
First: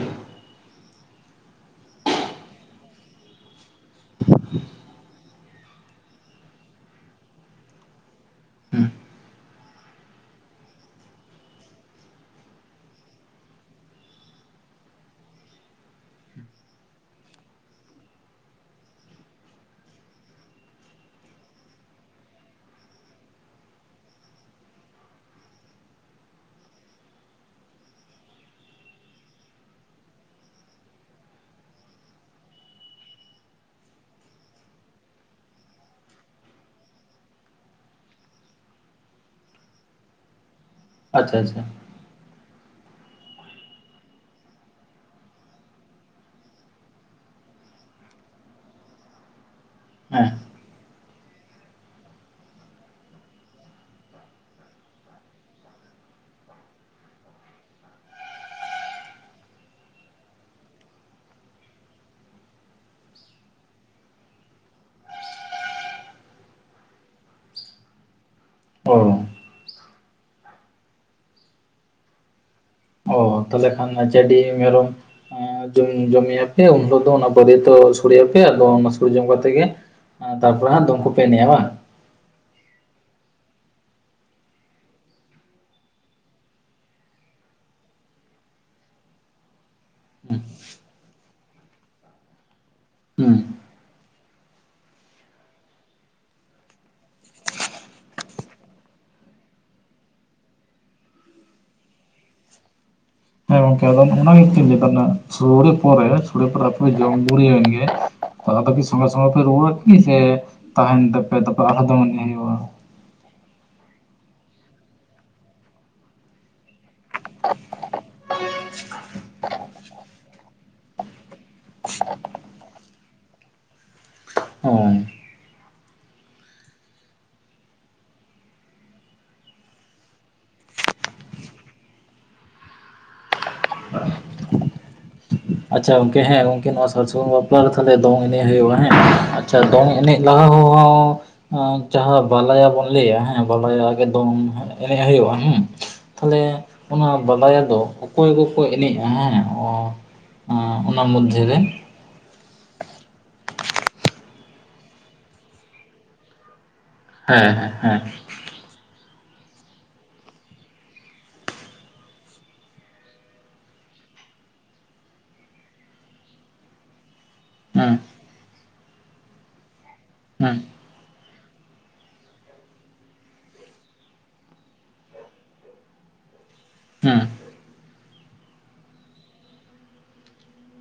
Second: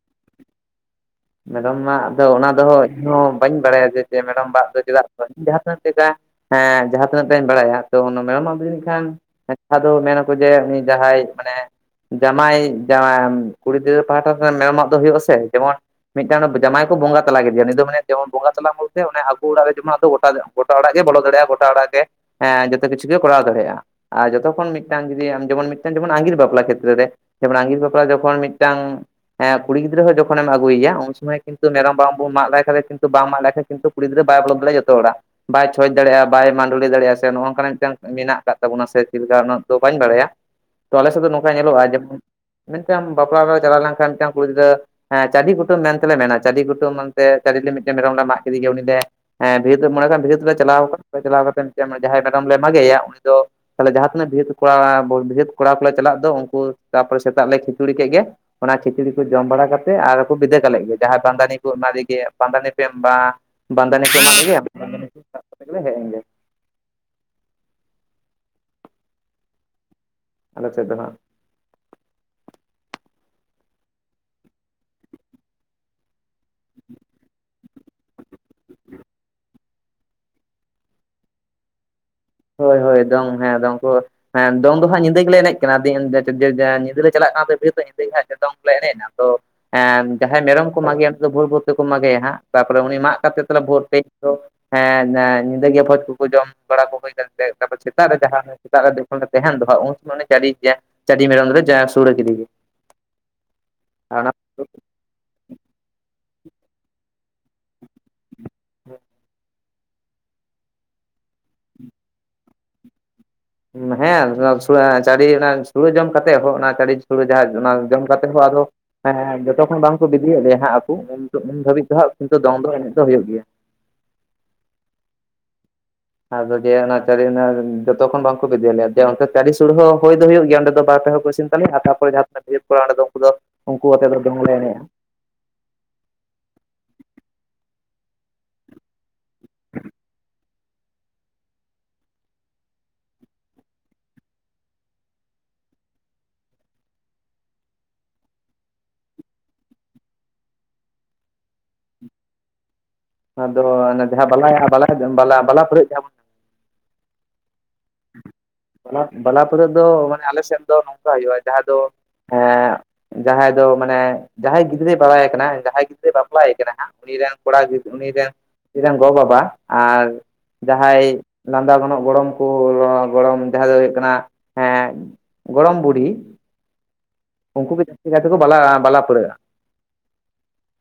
ᱢᱮᱨᱚᱢ ᱢᱟᱜ ᱫᱚ ᱚᱱᱟ ᱫᱚ ᱤᱧᱦᱚᱸ ᱵᱟᱹᱧ ᱵᱟᱲᱟᱭᱟ ᱡᱮ ᱢᱮᱨᱚᱢ ᱢᱟᱜ ᱫᱚ ᱪᱮᱫᱟᱜ ᱡᱟᱦᱟᱸ ᱛᱤᱱᱟᱹᱜ ᱞᱮᱠᱟ ᱦᱮᱸ ᱡᱟᱦᱟᱸ ᱛᱤᱱᱟᱹᱜ ᱵᱤᱱ ᱵᱟᱲᱟᱭᱟ ᱛᱚ ᱚᱱᱟ ᱢᱮᱨᱚᱢᱟᱜ ᱫᱚ ᱡᱟᱱᱤᱡ ᱠᱷᱟᱱ [unintelligible] ᱫᱚ ᱢᱮᱱᱟᱠᱚ ᱡᱮ ᱩᱱᱤ ᱡᱟᱦᱟᱸᱭ ᱢᱟᱱᱮ ᱡᱟᱢᱟᱭ ᱡᱟᱭ ᱠᱩᱲᱤ ᱜᱤᱫᱽᱨᱟᱹ ᱯᱟᱦᱴᱟ ᱢᱮᱨᱚᱢᱟᱜ ᱫᱚ ᱦᱩᱭᱩᱜᱼᱟ ᱥᱮ ᱡᱮᱢᱚᱱ ᱢᱤᱫᱴᱟᱝ ᱡᱟᱢᱟᱭ ᱠᱚ ᱵᱚᱸᱜᱟ ᱛᱞᱟ ᱠᱮᱫᱮᱭᱟ ᱩᱱᱤ ᱫᱚ ᱢᱟᱱᱮ ᱡᱮᱢᱚᱱ ᱵᱚᱸᱜᱟ ᱛᱟᱞᱟ ᱵᱚᱞᱛᱮ ᱟᱹᱠᱩ ᱚᱲᱟᱜ ᱨᱮ ᱡᱮᱢᱚᱱ ᱟᱫᱚ ᱜᱚᱴᱟ ᱜᱚᱴᱟ ᱚᱲᱟᱜ ᱜᱮ ᱵᱚᱞᱚ ᱫᱟᱲᱮᱭᱟᱜᱼᱟ ᱜᱚᱴᱟ ᱚᱲᱟᱜ ᱜᱮ ᱮᱸ ᱡᱚᱛᱚ ᱠᱤᱪᱷᱩ ᱜᱮ ᱠᱚᱨᱟᱣ ᱫᱟᱲᱮᱭᱟᱜᱼᱟ ᱟᱨ ᱡᱚᱛᱚ ᱠᱷᱚᱱ ᱢᱤᱫᱴᱟᱝ ᱡᱩᱫᱤ ᱡᱮᱢᱚᱱ ᱢᱤᱫᱴᱟᱝ ᱡᱮᱢᱚᱱ ᱟᱸᱜᱤᱨ ᱵᱟᱯᱞᱟ ᱠᱷᱮᱛᱨᱮ ᱨᱮ ᱡᱮᱢᱚᱱ ᱟᱸᱜᱤᱨ ᱵᱟᱯᱞᱟ ᱡᱚᱠᱷᱚᱱ ᱢᱤᱫᱴᱟᱝ ᱠᱩᱲᱤ ᱜᱤᱫᱽᱟᱹ ᱡᱚᱠᱷᱚᱱ ᱮᱢ ᱟᱜᱩ ᱩᱭᱟ ᱩᱱ ᱥᱚᱢᱚᱭ ᱠᱤᱱᱛᱩ ᱢᱮᱨᱚᱢ ᱵᱟᱝ ᱵᱚᱱ ᱢᱟᱜ ᱞᱮᱠᱷᱟᱡ ᱠᱤᱱᱛᱩ ᱵᱟᱝ ᱢᱟᱜ ᱞᱮᱠᱷᱟᱱ ᱠᱤᱱᱛᱩ ᱠᱩᱲᱤᱜᱤᱫᱽᱨᱟᱹ ᱵᱚᱞ ᱫᱟᱲᱮᱭᱟᱜ-ᱟ ᱡᱚᱛᱚ ᱚᱲᱟᱜ᱾ ᱵᱟᱭ ᱪᱷᱚᱸᱪ ᱫᱟᱲᱮᱭᱟᱜᱼᱟ ᱵᱟᱭ ᱢᱟᱸᱰᱞᱤ ᱫᱟᱲᱮᱭᱟᱜᱼᱟ ᱥᱮ ᱱᱚᱜ ᱱᱚᱝᱠᱟᱱᱟᱜ ᱢᱤᱫᱴᱟᱝ ᱢᱮᱱᱟᱜ ᱟᱠᱟᱫ ᱛᱟᱵᱚᱱᱟ ᱥᱮ ᱪᱮᱫ ᱞᱮᱠᱟ ᱩᱱᱟ. ᱜ ᱫᱚ ᱵᱟᱹᱧ ᱵᱟᱲᱟᱭᱟ ᱛᱚ ᱟᱞᱮ ᱥᱮᱫ ᱫᱚ ᱟᱪᱪᱷᱟ ᱱᱚᱝᱠᱟ ᱟᱪᱪᱷᱟ ᱧᱮᱞᱚᱜᱼᱟ ᱡᱮ ᱢᱮᱱᱛᱮ ᱟᱢ ᱵᱟᱯᱞᱟ ᱪᱟᱞᱟᱣ ᱞᱮᱱᱠᱷᱟᱱ ᱢᱤᱫᱴᱟᱝ ᱠᱩᱲᱤ ᱜᱤᱫᱽᱨᱟᱹ ᱦᱮᱸ ᱪᱟᱹᱰᱤ ᱠᱩᱴᱟᱹᱢ ᱢᱮᱱᱛᱮᱞᱮ ᱢᱮᱱᱟ ᱪᱟᱹᱰᱤ ᱠᱩᱠᱩᱴᱟᱹᱢ ᱢᱮᱱᱛᱮ ᱪᱟᱹᱰ ᱞᱮ ᱢᱤᱫᱴᱮᱱ ᱢᱮᱨᱚᱢ ᱞᱮ ᱢᱟᱜ ᱠᱮᱫᱮ ᱜᱮ ᱩᱱᱤᱞᱮ ᱦᱮᱸ ᱵᱟᱹᱨᱭᱟᱹᱛᱚᱜ ᱢᱚᱱᱮ ᱠᱷᱟᱱ ᱦᱮᱸ ᱵᱟᱹᱨᱭᱟᱹᱛᱚᱜ ᱞᱮ ᱪᱟᱞᱟᱣ ᱠᱟᱱᱟ ᱪᱟᱞᱟᱣ ᱠᱟᱛᱮ ᱡᱟᱦᱟᱸᱭ ᱢᱮᱨᱚᱢ ᱞᱮ ᱢᱟᱜᱮᱭᱟ ᱩᱱᱤ ᱫᱚ ᱛᱟᱦᱞᱮ ᱡᱟᱦᱟᱸ ᱛᱤᱱᱟᱹᱜ ᱵᱟᱹᱨᱭᱟᱹᱛ ᱠᱚᱲᱟ ᱵᱟᱹᱨᱭᱟᱹᱛ ᱠᱚᱲᱟ ᱠᱚᱞᱮ ᱪᱟᱞᱟᱜ ᱫᱚ ᱩᱱᱠᱩ ᱛᱟᱨᱯᱚᱨᱮ ᱥᱮᱛᱟᱜ ᱞᱮ ᱠᱷᱤᱪᱩᱲᱤ ᱠᱮᱫ ᱜᱮ ᱚᱱᱟ ᱠᱷᱤᱪᱲᱤ ᱠᱚ ᱡᱚᱢ ᱵᱟᱲᱟ ᱠᱟᱛᱮᱫ ᱟᱨ ᱵᱤᱫᱟᱹ ᱠᱟᱞᱮ ᱜᱮ ᱡᱟᱦᱟᱸᱭ ᱵᱟᱸᱫᱟᱱᱤ ᱠᱚ ᱮᱢᱟᱫᱮᱜᱮ ᱵᱟᱸᱫᱟᱱᱤ ᱯᱮᱸ ᱵᱟᱸ ᱵᱟᱸᱫᱟᱱᱤ ᱠᱚ [unintelligible] ᱮᱢᱟᱫᱮᱜᱮ ᱟᱫᱚ ᱵᱟᱸᱫᱟᱱᱤ ᱠᱚ ᱥᱟᱵ ᱟᱛᱮ ᱜᱮᱞᱮ ᱦᱮᱡ ᱮᱱ ᱜᱮ ᱚᱻ ᱟᱞᱮ ᱥᱮᱫ ᱫᱚ ᱦᱸᱟᱜ ᱚ ᱛᱟᱦᱚᱞᱮ ᱠᱷᱟᱱ ᱪᱟᱹᱰᱤ ᱢᱮᱨᱚᱢ ᱡᱚᱢᱮ ᱼᱼ ᱯᱮ ᱩᱱ ᱦᱤᱞᱳᱜ ᱫᱚ ᱚᱱᱟ ᱵᱟᱹᱨᱭᱟᱹᱛᱚ ᱥᱚᱲᱮᱭᱟᱯᱮ ᱟᱫᱚ ᱚᱱᱟ ᱥᱳᱲᱮ ᱡᱚᱢ ᱠᱟᱛᱮ ᱜᱮ ᱛᱟᱨᱯᱚᱨᱮ ᱦᱟᱸᱜ ᱫᱚᱝ ᱠᱚᱯᱮ ᱮᱱᱮᱡᱼᱟ ᱵᱟᱝ ᱦᱳᱭ ᱦᱳᱭ ᱫᱚᱝ ᱦᱮᱸ ᱫᱚᱝ ᱠᱚ ᱦᱮᱸ ᱫᱚᱝ ᱫᱚ ᱦᱟᱸᱜ ᱧᱤᱫᱟᱹ ᱜᱮᱞᱮ ᱮᱱᱮᱡ ᱠᱟᱱᱟ ᱫᱤ ᱧᱤᱫᱟᱹᱞᱮ ᱪᱟᱞᱟᱜ ᱠᱟᱱᱟ ᱵᱤᱨᱭᱟᱹᱛᱜ ᱧᱤᱫᱟᱹ ᱜᱮ ᱦᱟᱸᱜ ᱫᱚᱝ ᱠᱚᱞᱮ ᱮᱱᱮᱡᱼᱟ ᱛᱚ ᱮᱸ ᱡᱟᱦᱟᱸᱭ ᱢᱮᱨᱚᱢ ᱠᱚ ᱢᱟᱜᱮᱭᱟ ᱱᱤᱫᱚ ᱵᱷᱳᱨ ᱵᱷᱳᱨ ᱛᱮᱠᱚ ᱢᱟᱜᱮᱭᱟ ᱦᱟᱸᱜ ᱛᱟᱯᱚᱨᱮ ᱩᱱᱤ ᱢᱟᱜ ᱦᱩᱸ ᱠᱟᱛᱮ ᱵᱷᱳᱨ ᱛᱮ ᱦᱮ ᱦᱮᱧ ᱧᱤᱫᱟᱹᱭᱟ ᱵᱷᱚᱡᱽ ᱠᱚᱠᱚ ᱡᱚᱢ ᱵᱟᱲᱟ ᱠᱚ ᱦᱳᱭ [unintelligible] ᱮᱱᱛᱮ ᱛᱯᱟᱚᱨ ᱥᱮᱛᱟᱜ ᱨᱮ ᱡᱟᱦᱟᱸ ᱥᱮᱛᱟᱜ ᱨᱮ ᱡᱚᱠᱷᱚᱱ ᱞᱮ ᱛᱟᱦᱮᱱ ᱫᱚ ᱦᱟᱸᱜ ᱩᱱ ᱥᱚᱢᱚᱭ ᱩᱱᱤ ᱪᱟᱹᱤᱡ ᱡᱤᱭᱟ ᱪᱟᱹᱤ ᱢᱮᱨᱟ ᱫᱚᱞᱮ ᱡᱟ ᱥᱩᱲᱮ ᱠᱤᱫᱤ ᱜᱤ ᱦᱮᱸ ᱜᱚᱝᱠᱮ ᱟᱫᱚ ᱚᱱᱟ ᱜᱮᱛᱚᱧ ᱞᱟ. ᱭ ᱫᱟ ᱱᱟ ᱥᱩᱲᱮ ᱯᱚᱨᱮ ᱥᱩᱲᱮ ᱯᱚᱨᱮ ᱟᱯᱮ ᱫᱚ ᱡᱚᱢ ᱜᱩᱲᱭᱟᱹᱜᱮ ᱟᱫᱚ ᱠᱤ ᱥᱚᱸᱜᱮ ᱥᱚᱸᱜᱮ ᱯᱮ ᱨᱩᱣᱟᱹᱲᱼᱟ ᱠᱤ ᱥᱮ ᱛᱟᱦᱮᱱ ᱛᱮᱯᱮ ᱛᱮᱯᱮ ᱟᱨᱚ ᱫᱚᱝ ᱮᱱᱮᱡ ᱦᱩᱭᱩᱜᱼᱟ ᱦᱮᱸ [unintelligible] ᱪᱟᱹᱲᱤ ᱥᱩᱲᱮ ᱡᱚᱢ ᱠᱟᱛᱮᱮᱫ ᱦᱚᱸ ᱚᱱᱟ ᱪᱤ ᱥᱩᱲ ᱡᱟᱦᱟᱸ ᱚᱱᱟ ᱡᱚᱢ ᱠᱟᱛᱮ ᱦᱚᱸ ᱟᱫᱚ [unintelligible] ᱦᱮᱸ ᱡᱚᱛᱚᱠᱷᱚᱱ ᱵᱟᱝᱠᱚ ᱵᱤᱫᱤᱭᱮᱫ ᱞᱮᱭᱟ ᱦᱟᱸᱜ ᱟᱠᱩ ᱩᱱ ᱩᱱ ᱫᱷᱟᱹᱵᱤᱡ ᱫᱚ ᱦᱟᱸᱜ ᱠᱤᱱᱛᱩ ᱫᱚᱝ ᱫᱚ ᱮᱱᱮᱡ ᱫᱚ ᱦᱩᱭᱩᱜ ᱜᱮᱭᱟ ᱚᱸᱭ ᱟᱫᱚ ᱡᱮ ᱚᱱᱟ ᱪᱟᱹᱨᱤ ᱡᱚᱛᱚ ᱠᱷᱚᱱ ᱵᱟᱝᱠᱚ ᱵᱤᱫᱟ. ᱭᱮᱫ ᱞᱮᱭᱟᱮ ᱚᱱᱛᱮ ᱪᱟᱹᱨᱤ ᱥᱩᱲᱟᱹ ᱦᱚᱸ ᱦᱩᱭᱫᱚ ᱦᱩᱭᱩᱜ ᱜᱮᱭᱟ ᱚᱸᱰᱮ ᱫᱚ ᱵᱟᱨ ᱯᱮ ᱦᱚᱲ ᱠᱚ ᱤᱥᱤᱱ ᱪᱟᱞᱮ ᱦᱟᱛᱟᱳ ᱯᱚᱨᱮ ᱡᱟᱦᱟᱸ ᱛᱤᱱᱟᱹᱜ ᱵᱤᱨᱭᱟ. ᱛ ᱠᱚᱲᱟ ᱚᱸᱰᱮ ᱫᱚ ᱩᱱᱠᱩ ᱫᱚ ᱩᱱᱠᱩ ᱟᱛᱮᱫ ᱫᱚᱝ ᱞᱮ ᱮᱱᱮᱡᱼᱟ ᱟᱪᱪᱷᱟ ᱜᱚᱝᱠᱮ ᱦᱮᱸ ᱜᱚᱝᱠᱤ ᱱᱚᱣᱟ ᱥᱟᱨ ᱥᱜᱩᱱ ᱵᱟᱯᱟᱨ ᱛᱟᱦᱞᱮ ᱫᱚᱝ ᱮᱱᱮᱡ ᱦᱩᱭᱩᱜᱼᱟ ᱦᱮᱸ ᱟᱪᱪᱷᱟ ᱫᱚᱝ ᱮᱱᱮᱡ ᱞᱟᱦᱟ ᱦᱚᱸ ᱡᱟᱦᱟᱸ ᱵᱟᱞᱟᱭᱟ ᱵᱚᱱ ᱞᱟᱹᱭᱟ ᱦᱮᱸ ᱵᱟᱞᱟᱭᱟ ᱜᱮ ᱫᱚᱝ ᱮᱱᱮᱡ ᱦᱩᱭᱩᱜᱼᱟ ᱦᱮᱸ ᱛᱟᱦᱞᱮ ᱚᱱᱟ ᱵᱟᱫᱟᱭᱟ ᱫᱚ ᱚᱠᱚᱭ ᱠᱚᱠᱚ ᱮᱱᱮᱡᱼᱟ ᱦᱮᱸ ᱚᱸ ᱚᱱᱟ ᱢᱚᱫᱽᱫᱷᱮ ᱨᱮ ᱟᱫᱚ ᱡᱟᱦᱟᱸ ᱵᱟᱞᱟᱭᱟ ᱵᱟᱞᱟ ᱵᱟᱞᱟ ᱯᱟ. ᱲᱦᱟ. ᱜ ᱡᱟᱦᱟᱸ ᱵᱚᱱ ᱦᱮᱸ ᱦᱮᱸ ᱦᱮᱸ ᱵᱟᱞᱟ ᱵᱟᱞᱟ ᱞᱟᱹᱲᱦᱟᱹᱭᱟ ᱫᱚ ᱢᱟᱱᱮ ᱟᱞᱮ ᱥᱮᱱ ᱫᱚ ᱱᱚᱝᱠᱟ ᱦᱩᱭᱩᱜᱼᱟ ᱡᱟᱦᱟᱸ ᱫᱚ ᱮᱸ ᱡᱟᱦᱟᱸᱭ ᱫᱚ ᱢᱟᱱᱮ ᱡᱟᱦᱟᱸᱭ ᱜᱤᱫᱽᱨᱟᱹᱭ ᱵᱟᱲᱟᱭᱮ ᱠᱟᱱᱟ ᱡᱟᱦᱟᱸᱭ ᱜᱤᱫᱽᱨᱟᱹᱭ ᱵᱟᱯᱞᱟᱭᱮ ᱠᱟᱱᱟ ᱦᱟᱸᱜ ᱩᱱᱤ ᱨᱮᱱ ᱠᱚᱲᱟ ᱜᱤᱫ ᱦᱮᱸ ᱩᱱᱤ ᱨᱮᱱ ᱱᱤ ᱨᱮᱱ ᱜᱚ ᱵᱟᱵᱟ ᱟᱨ ᱦᱮᱸ ᱡᱟᱦᱟᱸᱭ ᱞᱟᱸᱫᱟ ᱜᱟᱱᱚᱜ ᱜᱚᱲᱚᱢ ᱠᱟ ᱜᱚᱲᱚᱢ ᱡᱟᱦᱟᱸ ᱫᱚ ᱦᱩᱭᱩᱜ ᱠᱟᱱᱟ ᱦᱮᱸ ᱜᱚᱲᱚᱢ ᱵᱩᱰᱦᱤ ᱦᱩᱸ ᱩᱱᱠᱩ ᱜᱮ ᱡᱟᱹᱥᱛᱤ ᱠᱟᱭᱛᱮᱠᱚ ᱵᱟᱞᱟ ᱵᱟᱞᱟ ᱯᱟᱹᱲᱦᱟᱹᱜᱼᱟ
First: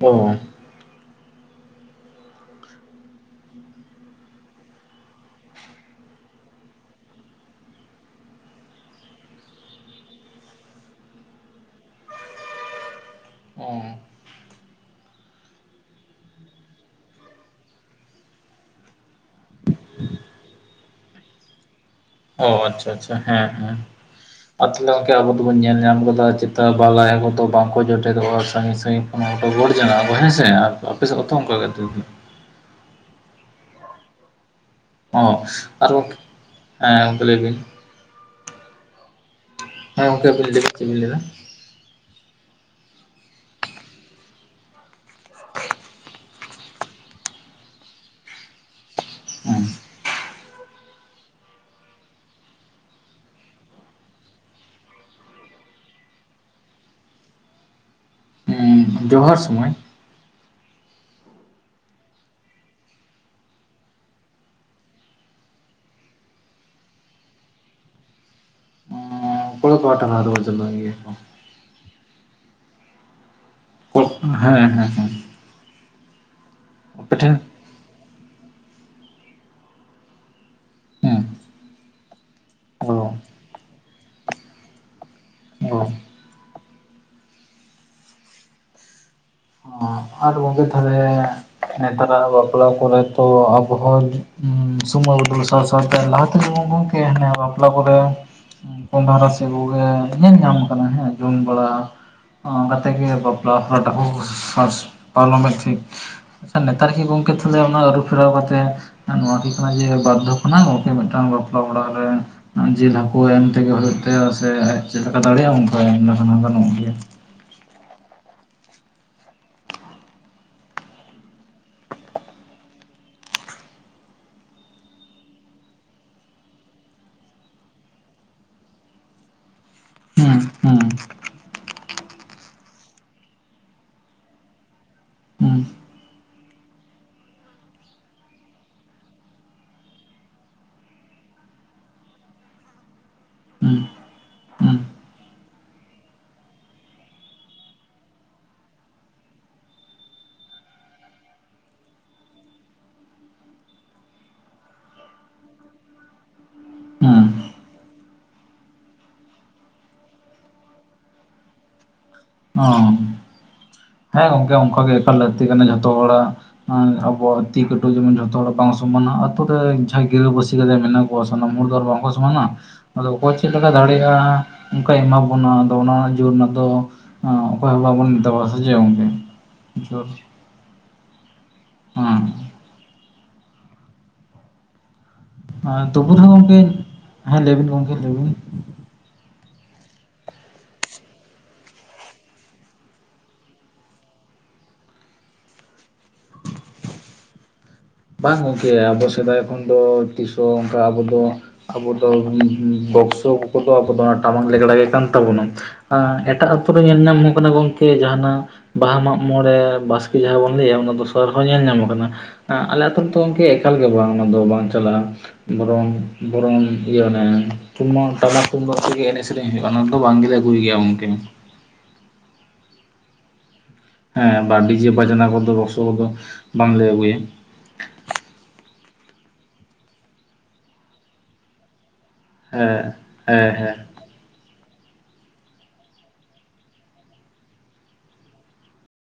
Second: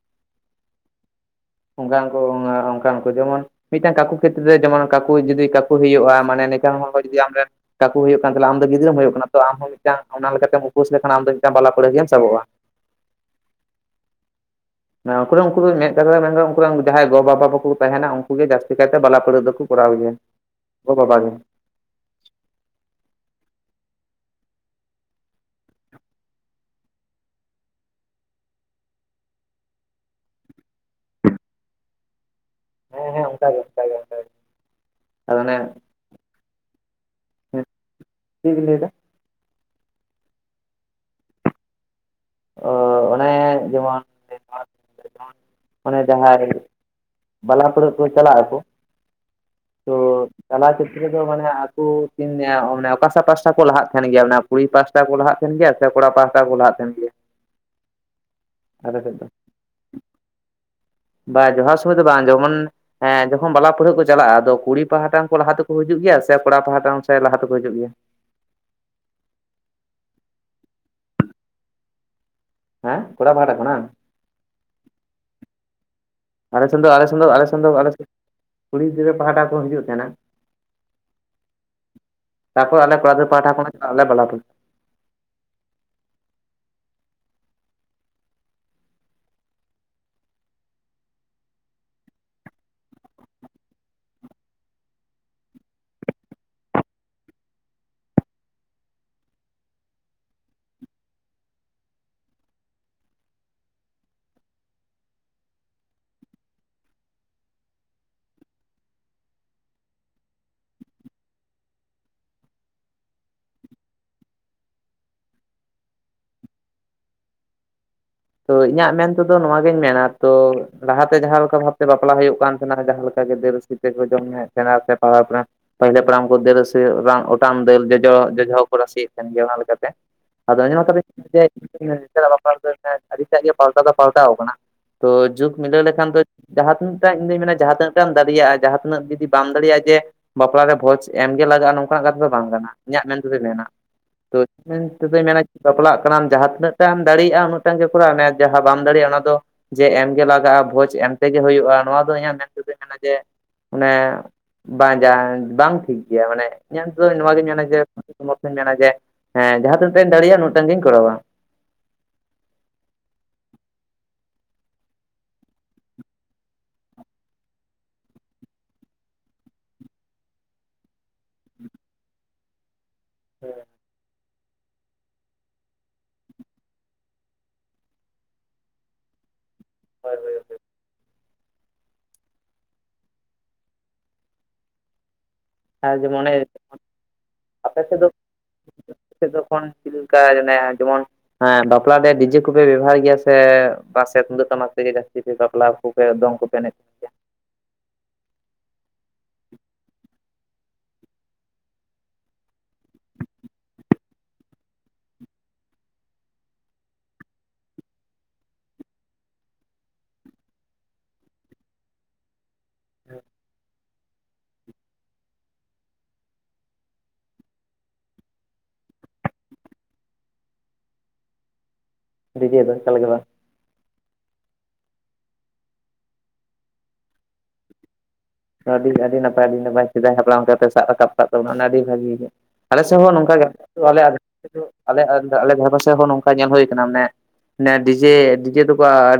ᱚ- ᱚᱱᱠᱟᱠᱚ ᱚᱱᱟ ᱚᱱᱠᱟᱠᱚ ᱡᱚᱢᱚᱱ ᱢᱤᱫᱴᱟᱝ ᱠᱟᱠᱩ ᱠᱷᱮᱛᱨᱮ ᱨᱮ ᱡᱮᱢᱚᱱ ᱠᱟᱠᱩᱭ ᱡᱩᱫᱤ ᱠᱟᱠᱩ ᱦᱩᱭᱩᱜᱼᱟ ᱢᱟᱱᱮ ᱱᱝᱠᱟᱱ ᱦᱚᱲ ᱡᱩᱫᱤ ᱟᱢ ᱨᱮᱱ ᱠᱟᱠᱩ ᱦᱩᱭᱩᱜ ᱠᱟᱱ ᱛᱟᱞᱮ ᱟᱢ ᱫᱚ ᱜᱤᱫᱽᱨᱟᱹᱢ ᱦᱩᱭᱩᱜ ᱠᱟᱱᱟ ᱛᱚ ᱟᱢ ᱦᱚᱸ ᱢᱤᱫᱴᱟᱝ ᱚᱱᱟ ᱞᱮᱠᱟᱛᱮᱢ ᱩᱯᱟᱹᱥ ᱞᱮᱠᱷᱟᱱ ᱟᱢ ᱫᱚ ᱢᱤᱫᱴᱟᱱ ᱵᱟᱞᱟ ᱠᱚᱲᱟ ᱜᱮᱢ ᱥᱟᱵᱚᱜᱼᱟ [inaudible] ᱮᱸ ᱩᱱᱠᱩ ᱩᱱᱠᱩ ᱫᱚ ᱢᱟᱱᱮ ᱩᱱᱠᱩ ᱨᱮᱱ ᱡᱟᱦᱟᱸᱭ ᱜᱚᱼ ᱵᱟᱵᱟ ᱠᱚ ᱛᱟᱦᱮᱱᱟ ᱩᱱᱠᱩᱜ ᱜᱮ ᱡᱟᱹᱥᱛᱤ ᱠᱟᱭᱛᱮ ᱵᱟᱞᱟ ᱯᱟᱹᱲᱦᱟᱹ ᱫᱚᱠᱚ ᱠᱚᱨᱟᱣ ᱜᱮᱭᱟ ᱜᱚ ᱵᱟᱵᱟ ᱜᱮ ᱚ ᱟᱪᱪᱷᱟ ᱟᱪᱪᱷᱟ ᱦᱮᱸ ᱦᱮᱸ ᱟᱨ ᱛᱟᱦᱚᱞᱮ‌ ᱟᱵᱚ ᱫᱚᱵᱚᱱ ᱧᱮᱞ ᱧᱟᱢ ᱜᱚᱫᱟ ᱪᱮᱛᱟ ᱞᱟᱦᱟᱭᱟ ᱠᱚ ᱫᱚ ᱵᱟᱝᱠᱚ ᱡᱚᱴᱮᱫᱚᱜ-ᱟ ᱥᱟᱸᱜᱤᱧ ᱥᱟᱺᱜᱤᱧ᱾ ᱚᱱᱟ ᱠᱚ ᱜᱚᱰ ᱡᱚᱱᱟᱜ-ᱟ ᱠᱚ ᱦᱮᱸ ᱥᱮ ᱟᱨ ᱟᱯᱮ ᱥᱮᱫ ᱦᱚᱸ ᱛᱤᱱᱟᱹᱜ ᱠᱚ ᱜᱚᱰ ᱡᱚᱱᱟᱜ-ᱟ ᱦᱮᱸ ᱦᱮᱸ ᱚᱝᱠᱟ ‌ᱜᱮ ᱚᱝᱠᱟ ᱜᱮ ᱚᱝᱠᱟ ᱜᱮ᱾ ᱚᱸ ᱟᱫᱚ ᱚᱱᱮ ᱟᱨ ᱮᱸ ᱜᱚᱝᱠᱮ ᱞᱟᱹᱭ ᱵᱤᱱ ᱪᱮᱫ ᱵᱤᱱ ᱞᱟᱹᱭᱮᱫᱟ ᱦᱮᱸ ᱜᱚᱝᱠᱮ ᱟᱹᱵᱤᱱ ᱞᱟ. ᱭᱵᱤᱱ ᱪᱮᱫ ᱵᱤᱱ ᱞᱟᱹᱭ ᱮᱫᱟ ᱚ ᱚᱱᱮ ᱡᱮᱢᱚᱱ ᱚᱱᱮ ᱡᱟᱦᱟᱸᱨᱮ ᱵᱟᱞᱟ [unintelligible] ᱠᱚ ᱪᱟᱞᱟᱜ ᱟᱠᱚ ᱚᱸ ᱛᱚ ᱪᱟᱞᱟ ᱠᱷᱮᱛᱨᱚ ᱫᱚ ᱢᱟᱱᱮ ᱟᱠᱚ ᱠᱤᱱ ᱢᱟᱱᱮ ᱚᱠᱟᱥᱮ ᱯᱟᱥᱴᱟ ᱠᱚ ᱞᱟᱦᱟᱜ ᱛᱟᱦᱮᱱ ᱜᱮᱭᱟ ᱚᱱᱟ ᱠᱩᱲᱤ ᱯᱟᱦᱴᱟ ᱠᱚ ᱞᱟᱦᱟᱜ ᱛᱟᱦᱮᱱ ᱜᱮᱭᱟ ᱥᱮ ᱠᱚᱲᱟ ᱯᱟᱦᱟᱴᱟ ᱠᱚ ᱞᱟᱦᱟᱜ ᱛᱟᱦᱮᱱ ᱜᱮᱭᱟ ᱟᱯᱮ ᱥᱮᱫ ᱫᱚ ᱡᱚᱦᱟᱨ ᱥᱩᱢᱚᱭ ᱵᱟ ᱡᱚᱦᱟᱨ ᱥᱩᱚᱢᱚᱭ ᱫᱚ ᱵᱟᱝ ᱡᱮᱢᱚᱱ ᱦᱮᱸ ᱡᱚᱠᱷᱚᱱ ᱵᱟᱞᱟ ᱯᱟᱹᱬᱦᱟᱜᱹ ᱠᱚ ᱪᱟᱞᱟᱜ-ᱟ ᱟᱫᱚ ᱠᱩᱲᱤ ᱯᱟᱦᱴᱟ ᱦᱚᱸ ᱠᱚ ᱞᱟᱦᱟ ᱛᱮᱠᱚ ᱦᱤᱡᱩᱜ ᱜᱮᱭᱟ ᱥᱮ ᱠᱚᱲᱟ ᱯᱟᱦᱴᱟ ᱦᱚᱸ ᱥᱮ ᱞᱟᱦᱟ ᱛᱮᱠᱩ ᱦᱤᱡᱩᱜ ᱜᱮᱭᱟ? ᱠᱚᱲᱟ ᱯᱟᱦᱴᱟ ᱦᱚᱸ ᱟᱫᱚ ᱠᱚ ᱪᱟᱞᱟᱜ ᱜᱮᱭᱟ ᱠᱚ᱾ ᱦᱮᱸ ᱠᱚᱲᱟ ᱯᱟᱦᱴᱟ ᱠᱷᱚᱱᱟᱝ? ᱠᱚ, ᱦᱮᱸ ᱦᱮᱸ ᱦᱮᱸ᱾ ᱟᱞᱮ ᱥᱮᱱ ᱫᱚ ᱟᱞᱮ ᱟᱯᱮ ᱥᱮᱱ ᱫᱚ ᱴᱷᱮᱱ ᱟᱞᱮ ᱥᱮᱱ ᱫᱚ ᱟᱞᱮ ᱥᱮᱫ ᱠᱩᱲᱤ ᱜᱤᱫᱽᱨᱟᱹ ᱯᱟᱦᱴᱟ ᱠᱚ ᱦᱤᱡᱩᱜ ᱛᱮᱦᱮᱸᱱᱟ᱾ ᱦᱮᱸ ᱛᱟᱨᱯᱚᱨᱮ ᱟᱞᱮ ᱠᱚᱲᱟ ᱚ ᱜᱤᱫᱽᱨᱟᱹ ᱯᱟᱦᱴᱟ ᱠᱷᱚᱱᱟᱜ ᱪᱟᱞᱟᱜ ᱞᱮ ᱵᱟᱞᱟ ᱯᱟᱹᱲᱼᱼ ᱚ ᱟᱫᱚ ᱜᱚᱝᱠᱮ ᱛᱟᱦᱚᱞᱮ? ᱱᱮᱛᱟᱨᱟᱜ ᱵᱟᱯᱞᱟ ᱠᱚᱨᱮ ᱛᱚ ᱟᱵᱚ ᱦᱚᱸ ᱡᱚ ᱩᱸ ᱵᱚᱱ ᱥᱚᱢᱟᱹᱭ ᱵᱚᱫᱚᱞ ᱥᱟᱶ ᱥᱟᱶᱛᱮ ᱞᱟᱦᱟ ᱛᱮᱱ ᱩᱝᱠᱩ ᱮᱸ ᱦᱟᱱᱮ ᱵᱟᱯᱞᱟ ᱠᱚᱨᱮ ᱩᱸ ᱠᱚᱸᱰᱷᱟ ᱨᱟᱥᱮ ᱠᱚ ᱜᱮ ᱧᱮᱞ ᱧᱟᱢ ᱠᱟᱱᱟ ᱦᱮᱸ ᱡᱚᱢ ᱵᱟᱲᱟᱼᱼ ᱚᱝᱠᱟ ᱛᱮᱜᱮ ᱵᱟᱯᱞᱟ ᱦᱚᱸ ᱰᱚᱜᱽ ᱟᱨ ᱚᱱᱟᱜᱮ ᱴᱷᱤᱠ ᱟᱪᱪᱷᱟ ᱱᱮᱛᱟᱨ ᱜᱮ ᱜᱚᱝᱠᱮ ᱛᱟᱦᱞᱮ ᱚᱱᱟ ᱟᱹᱨᱩ ᱯᱷᱮᱨᱟᱣ ᱠᱟᱛᱮᱜ ᱟᱨ ᱱᱚᱶᱟ ᱠᱤ ᱠᱟᱱᱟ ᱡᱮ ᱵᱟᱨ ᱫᱷᱚᱯ ᱠᱷᱚᱱᱟᱜ ᱜᱚᱝᱠᱮ ᱢᱮᱫ ᱴᱟᱝ ᱵᱟᱯᱞᱟ ᱚᱲᱟᱜ ᱨᱮ᱾ ᱟᱸ ᱡᱤᱞ ᱦᱟᱠᱚ ᱮᱢ ᱛᱮᱜᱮ ᱦᱚᱭᱚᱜ ᱛᱟᱭᱟ ᱥᱮ ᱟᱡ ᱪᱮᱫ ᱞᱮᱠᱟ ᱫᱟᱲᱮᱭᱟᱜ-ᱟ ᱚᱱᱠᱟ ᱮᱢ ᱞᱮᱠᱷᱟᱱ ᱦᱚᱸ ᱜᱟᱱᱚᱜ ᱜᱮᱭᱟ᱾ ᱛᱚ ᱤᱧᱟᱜ ᱢᱮᱱ ᱛᱮᱫᱚ ᱱᱚᱶᱟ ᱜᱤᱧ ᱢᱮᱱᱟ ᱛᱚ ᱞᱟᱦᱟ ᱛᱮ ᱡᱟᱦᱟᱸ ᱞᱮᱠᱟ ᱵᱷᱟᱵᱽ ᱛᱮ ᱵᱟᱯᱞᱟ ᱦᱚᱭᱚᱜ ᱠᱟᱱ ᱛᱮᱦᱮᱸᱱᱟ ᱡᱟᱦᱟᱸ ᱞᱮᱠᱟ ᱜᱮ ᱫᱟᱹᱞᱼᱼ [unintelligible] ᱠᱚ ᱡᱚᱢ ᱧᱩᱭᱮᱜ ᱛᱮᱦᱮᱱᱟ ᱥᱮᱛᱟ ᱵᱟᱯᱞᱟ ᱯᱟᱹᱦᱤᱞᱮ ᱯᱟᱲᱟᱢ ᱠᱚ ᱫᱟᱹᱞ ᱨᱟᱹᱥᱮ ᱵᱟᱝ ᱚᱴᱟᱝ ᱫᱟᱹᱞ ᱡᱚᱡᱚ ᱡᱚᱡᱚ ᱦᱚᱸ ᱠᱚ ᱨᱟᱥᱤ ᱭᱮᱫ ᱛᱟᱦᱮᱱ ᱜᱮᱭᱟ ᱚᱱᱟ ᱞᱮᱠᱟ‌ ᱛᱮ᱾ ᱦᱩᱸ ᱟᱫᱚ ᱚᱧᱟ ᱦᱩᱸ ᱞᱮᱠᱟ ᱛᱮ [inaudible] ᱵᱟᱯᱞᱟ ᱨᱮ‌ᱫᱚ ᱮᱱᱛᱮᱜ ᱟᱰᱤᱴᱟᱜ ᱜᱮ ᱯᱟᱞᱴᱟᱣ ᱫᱚ ᱯᱟᱞᱴᱟᱣ ᱠᱟᱱᱟ᱾ ᱛᱚ ᱡᱩᱜᱽ ᱦᱩᱸ ᱢᱤᱞᱟᱹᱣ ᱞᱮᱠᱷᱟᱱ ᱫᱚ ᱡᱟᱦᱟᱸ ᱛᱤᱱᱟᱹᱜ ᱴᱟᱜ ᱤᱧ ᱫᱩᱧ ᱢᱮᱱᱟ ᱡᱟᱦᱟᱸ ᱛᱤᱱᱟᱹᱜ ᱴᱟᱜ ᱫᱟᱲᱤᱭᱟᱜ-ᱟ ᱡᱟᱦᱟᱸ ᱛᱤᱱᱟᱹᱜ ᱡᱩᱫᱤ ᱵᱟᱢ ᱫᱟᱲᱮᱭᱟᱜ-ᱟ ᱡᱮ ᱵᱟᱯᱞᱟ ᱨᱮ ᱵᱷᱚᱡᱽ ᱮᱢ ᱜᱮ ᱞᱟᱜᱟᱜ-ᱟ ᱱᱚᱝᱠᱟ ᱱᱟᱜ ᱠᱟᱛᱷᱟ ᱫᱚ ᱵᱟᱝ ᱠᱟᱱᱟ ᱤᱧᱟᱜ ᱢᱮᱱ ᱛᱮᱫᱚᱭ ᱢᱮᱱᱟ᱾ ᱦᱩᱸ ᱛᱚ ᱤᱧ ᱛᱮᱫᱚᱧ ᱢᱮᱱᱟ ᱵᱟᱯᱞᱟᱜ ᱠᱟᱱᱟᱢ ᱡᱟᱦᱟᱸ ᱛᱤᱱᱟᱹᱜ ᱴᱟᱜ ᱛᱮᱢ ᱫᱟᱲᱤᱭᱟᱜ-ᱟ ᱩᱱᱟᱹᱜᱼᱼ ᱱᱟᱹᱝ ᱜᱮ ᱠᱚᱨᱟᱣ ᱢᱮ ᱡᱟᱦᱟᱸ ᱵᱟᱢ ᱫᱟᱲᱮᱤᱟᱜ- ᱟ ᱚᱱᱟ ᱫᱚᱼᱼ ᱡᱮ ᱮᱢ ᱜᱮ ᱞᱟᱜᱟᱜ-ᱟ ᱵᱷᱚᱡᱽ ᱮᱢ ᱛᱮᱜᱮ ᱦᱩᱭᱩᱜ-ᱟ ᱱᱚᱶᱟ ᱫᱚ ᱤᱧᱟᱜ ᱢᱮᱱ ᱛᱮᱫᱚᱧ ᱢᱮᱱᱟ ᱡᱮ ᱚᱱᱮᱼᱼ ᱵᱟ ᱡᱟᱝ ᱵᱟᱝ ᱴᱷᱤᱠ ᱜᱮᱭᱟ ᱢᱟᱱᱮ ᱤᱧᱟᱜ ᱮᱱ ᱦᱩᱸ ᱛᱮᱫᱚᱧ ᱦᱩᱸ ᱱᱚᱶᱟ ᱜᱤᱧ ᱢᱮᱱᱟ ᱡᱮᱼᱼ ᱛᱚ ᱚᱱᱟ ᱛᱮᱧ ᱢᱮᱱᱟ ᱡᱮ ᱦᱮᱸ ᱡᱟᱦᱟᱸ ᱛᱤᱱᱟᱹᱜ ᱴᱟᱝᱤᱧ ᱫᱟᱲᱤᱭᱟᱜ ᱩᱱᱟᱹᱜ ᱴᱟᱝ ᱜᱤᱧ ᱠᱚᱨᱟᱣᱟ᱾ ᱦᱚᱸ, ᱦᱮᱸ ᱜᱚᱝᱠᱮ ᱚᱝᱠᱟ ᱜᱮ ᱮᱠᱟᱞ ᱞᱟᱹᱠᱛᱤ ᱠᱟᱱᱟ ᱡᱷᱚᱛᱚ ᱦᱚᱲᱟᱜ ᱟᱸ ᱟᱵᱚᱣᱟᱜ ᱛᱤ ᱠᱟᱹᱴᱩᱵ ᱡᱮᱢᱚᱱ ᱡᱷᱚᱛᱚ ᱦᱚᱲ ᱵᱟᱝ ᱥᱚᱢᱟᱱᱟ ᱟᱹᱛᱩ‌ ᱨᱮ ᱡᱟᱦᱟᱸᱭ ᱜᱤᱨᱟᱹᱵᱟᱹᱥᱤ ᱠᱟᱛᱮᱜ ᱢᱮᱱᱟᱜ ᱟᱵᱚᱣᱟᱜ ᱥᱟᱱᱟᱢ ᱦᱚᱲ ᱫᱚ ᱟᱨ ᱵᱟᱝ ᱠᱚ ᱥᱚᱢᱟᱱᱟ᱾ ᱟᱫᱚ ᱚᱠᱚᱭ ᱪᱮᱫ ᱦᱳᱭ ᱞᱮᱠᱟ ᱫᱟᱲᱮᱭᱟᱜ-ᱟ ᱚᱱᱠᱟᱭ ᱮᱢᱟ ᱵᱚᱱᱟ ᱟᱫᱚ ᱚᱱᱟ ᱨᱮᱱᱟᱜ ᱡᱳᱨ ᱨᱮᱱᱟᱜ ᱫᱚᱼᱼ ᱦᱚᱸ ᱚᱠᱚᱭ ᱦᱚᱸ ᱵᱟᱵᱚᱱ ᱫᱟᱵᱟᱣ ᱫᱷᱮᱡᱭᱟ ᱜᱚᱝᱠᱮ, ᱡᱚᱨᱼᱼ ᱦᱳᱭ ᱦᱳᱭ ᱦᱚᱸ᱾ ᱦᱮᱸ ᱟᱨ ᱛᱩᱵᱩ ᱡᱮᱢᱚᱱ ᱨᱮᱦᱚᱸ ᱜᱚᱝᱠᱮ ᱟᱯᱮ ᱦᱮᱸ ᱞᱟᱹᱭ ᱵᱤᱱ ᱜᱚᱝᱠᱮ ᱞᱟᱹᱭ ᱵᱤᱱ? ᱥᱮᱜ ᱡᱚᱠᱚᱱ ᱪᱤᱞᱤ‌ ᱞᱮᱠᱟ ᱚᱱᱮ ᱡᱮᱢᱚᱱ ᱦᱮᱸ ᱵᱟᱯᱞᱟ ᱨᱮ ᱰᱤᱡᱮ ᱠᱚᱯᱮ ᱵᱮᱵᱷᱟᱨ ᱜᱮᱭᱟ ᱥᱮ ᱵᱟ ᱥᱮ ᱛᱩᱢᱫᱟᱹᱜ ᱴᱟᱢᱟᱠ ᱛᱮᱜᱮ ᱡᱟᱥᱛᱤ ᱵᱟᱯᱞᱟ ᱠᱩᱼᱼ ᱥᱮ ᱫᱚᱝ ᱠᱚ ᱯᱮ ᱮᱱᱮᱡ ᱜᱮᱭᱟ᱾ ᱵᱟᱝ ᱜᱚᱝᱠᱮ ᱟᱵᱚ ᱥᱮᱫᱟᱭ ᱠᱷᱚᱱ ᱫᱚ ᱛᱤᱥ ᱦᱚᱸ ᱚᱝᱠᱟ ᱟᱵᱚ ᱫᱚ᱾ ᱟᱵᱚ ᱫᱚ ᱵᱚᱠᱥᱚ ᱠᱚᱫᱚ ᱟᱵᱚ ᱫᱚ ᱴᱟᱢᱟᱠ ᱞᱮᱜᱽᱲᱟ ᱜᱮ ᱠᱟᱱ ᱛᱟᱵᱚᱱᱟ ᱮᱴᱟᱜ ᱟᱹᱛᱩ ᱨᱮ ᱧᱮᱞ ᱧᱟᱢᱚᱜ ᱠᱟᱱᱟ ᱜᱚᱝᱠᱮ ᱡᱟᱦᱟᱱᱟᱜ ᱵᱟᱦᱟ ᱢᱟᱜ ᱢᱚᱬᱮ ᱵᱟᱥᱠᱮ ᱡᱟᱦᱟᱸ ᱵᱚᱱ ᱞᱟᱹᱭᱟ ᱚᱱᱟ ᱫᱚᱥᱟᱨ ᱦᱚᱸ ᱧᱮᱞ ᱧᱟᱢ ᱟᱠᱟᱱᱟ᱾ ᱟᱞᱮ ᱟᱛᱩ ᱨᱮᱫᱚ ᱜᱚᱝᱠᱮ‌ ᱮᱠᱟᱞ ᱜᱮ ᱵᱟᱝ ᱚᱱᱟ ᱫᱚ ᱵᱟᱝ ᱪᱟᱞᱟᱜ-ᱟ᱾ ᱵᱚᱨᱚᱝ ᱵᱚᱨᱚᱝ ᱤᱭᱟᱹ ᱚᱱᱮ ᱛᱩᱢᱟᱠ ᱴᱟᱢᱟᱠ ᱛᱩᱢᱫᱟᱜ ᱛᱮᱜᱮ ᱮᱱᱮᱡ ᱥᱤᱨᱤᱼᱼ ᱞᱟᱹᱭ ᱦᱩᱭᱩᱜ-ᱟ ᱚᱱᱟ ᱫᱚ ᱵᱟᱝ ᱜᱮᱞᱮ ᱟᱹᱜᱩᱭ ᱜᱮᱭᱟ ᱜᱚᱝᱠᱮ᱾ ᱰᱤᱡᱮ ᱫᱚ ᱮᱠᱟᱞ ᱜᱮ ᱵᱟᱝ᱾ ᱦᱮᱸ ᱵᱟ ᱰᱤᱡᱮ ᱵᱟᱡᱽᱱᱟ ᱠᱚᱫᱚ ᱵᱚᱠᱥᱚ ᱠᱚᱫᱚ ᱵᱟᱝ ᱞᱮ ᱟᱹᱜᱩᱭᱟ᱾ ᱟᱹᱰᱤ ᱟᱹᱰᱤ ᱱᱟᱯᱟᱭ ᱟᱹᱰᱤ ᱱᱟᱯᱟᱭ ᱥᱮᱫᱟᱭ ᱦᱟᱯᱲᱟᱢ ᱞᱮᱠᱟ ᱯᱮ ᱥᱟᱵ ᱨᱟᱠᱟᱵ ᱠᱟᱜ ᱛᱟᱵᱚᱱᱟ ᱚᱱᱟ ᱟᱹᱰᱤ ᱵᱷᱟᱜᱤ ᱜᱮ᱾ ᱟᱞᱮ ᱦᱮᱸ ᱥᱮᱫ ᱦᱚᱸ ᱱᱚᱝᱠᱟ ᱜᱮ ᱦᱮᱸ ᱦᱮᱸ ᱟᱞᱮ ᱟᱨ ᱟᱞᱮ ᱥᱮᱫ ᱫᱚ ᱟᱞᱮ ᱟᱛ ᱟᱞᱮ ᱫᱷᱟᱨᱮ ᱯᱟᱥᱮ ᱦᱚᱸ ᱱᱚᱝᱠᱟ ᱧᱮᱞ ᱦᱚᱭ ᱠᱟᱱᱟ ᱢᱟᱱᱮ ‌ᱱᱮ ᱰᱤᱡᱮ ᱰᱤᱡᱮ ᱫᱚᱠᱚ ᱟᱼᱼ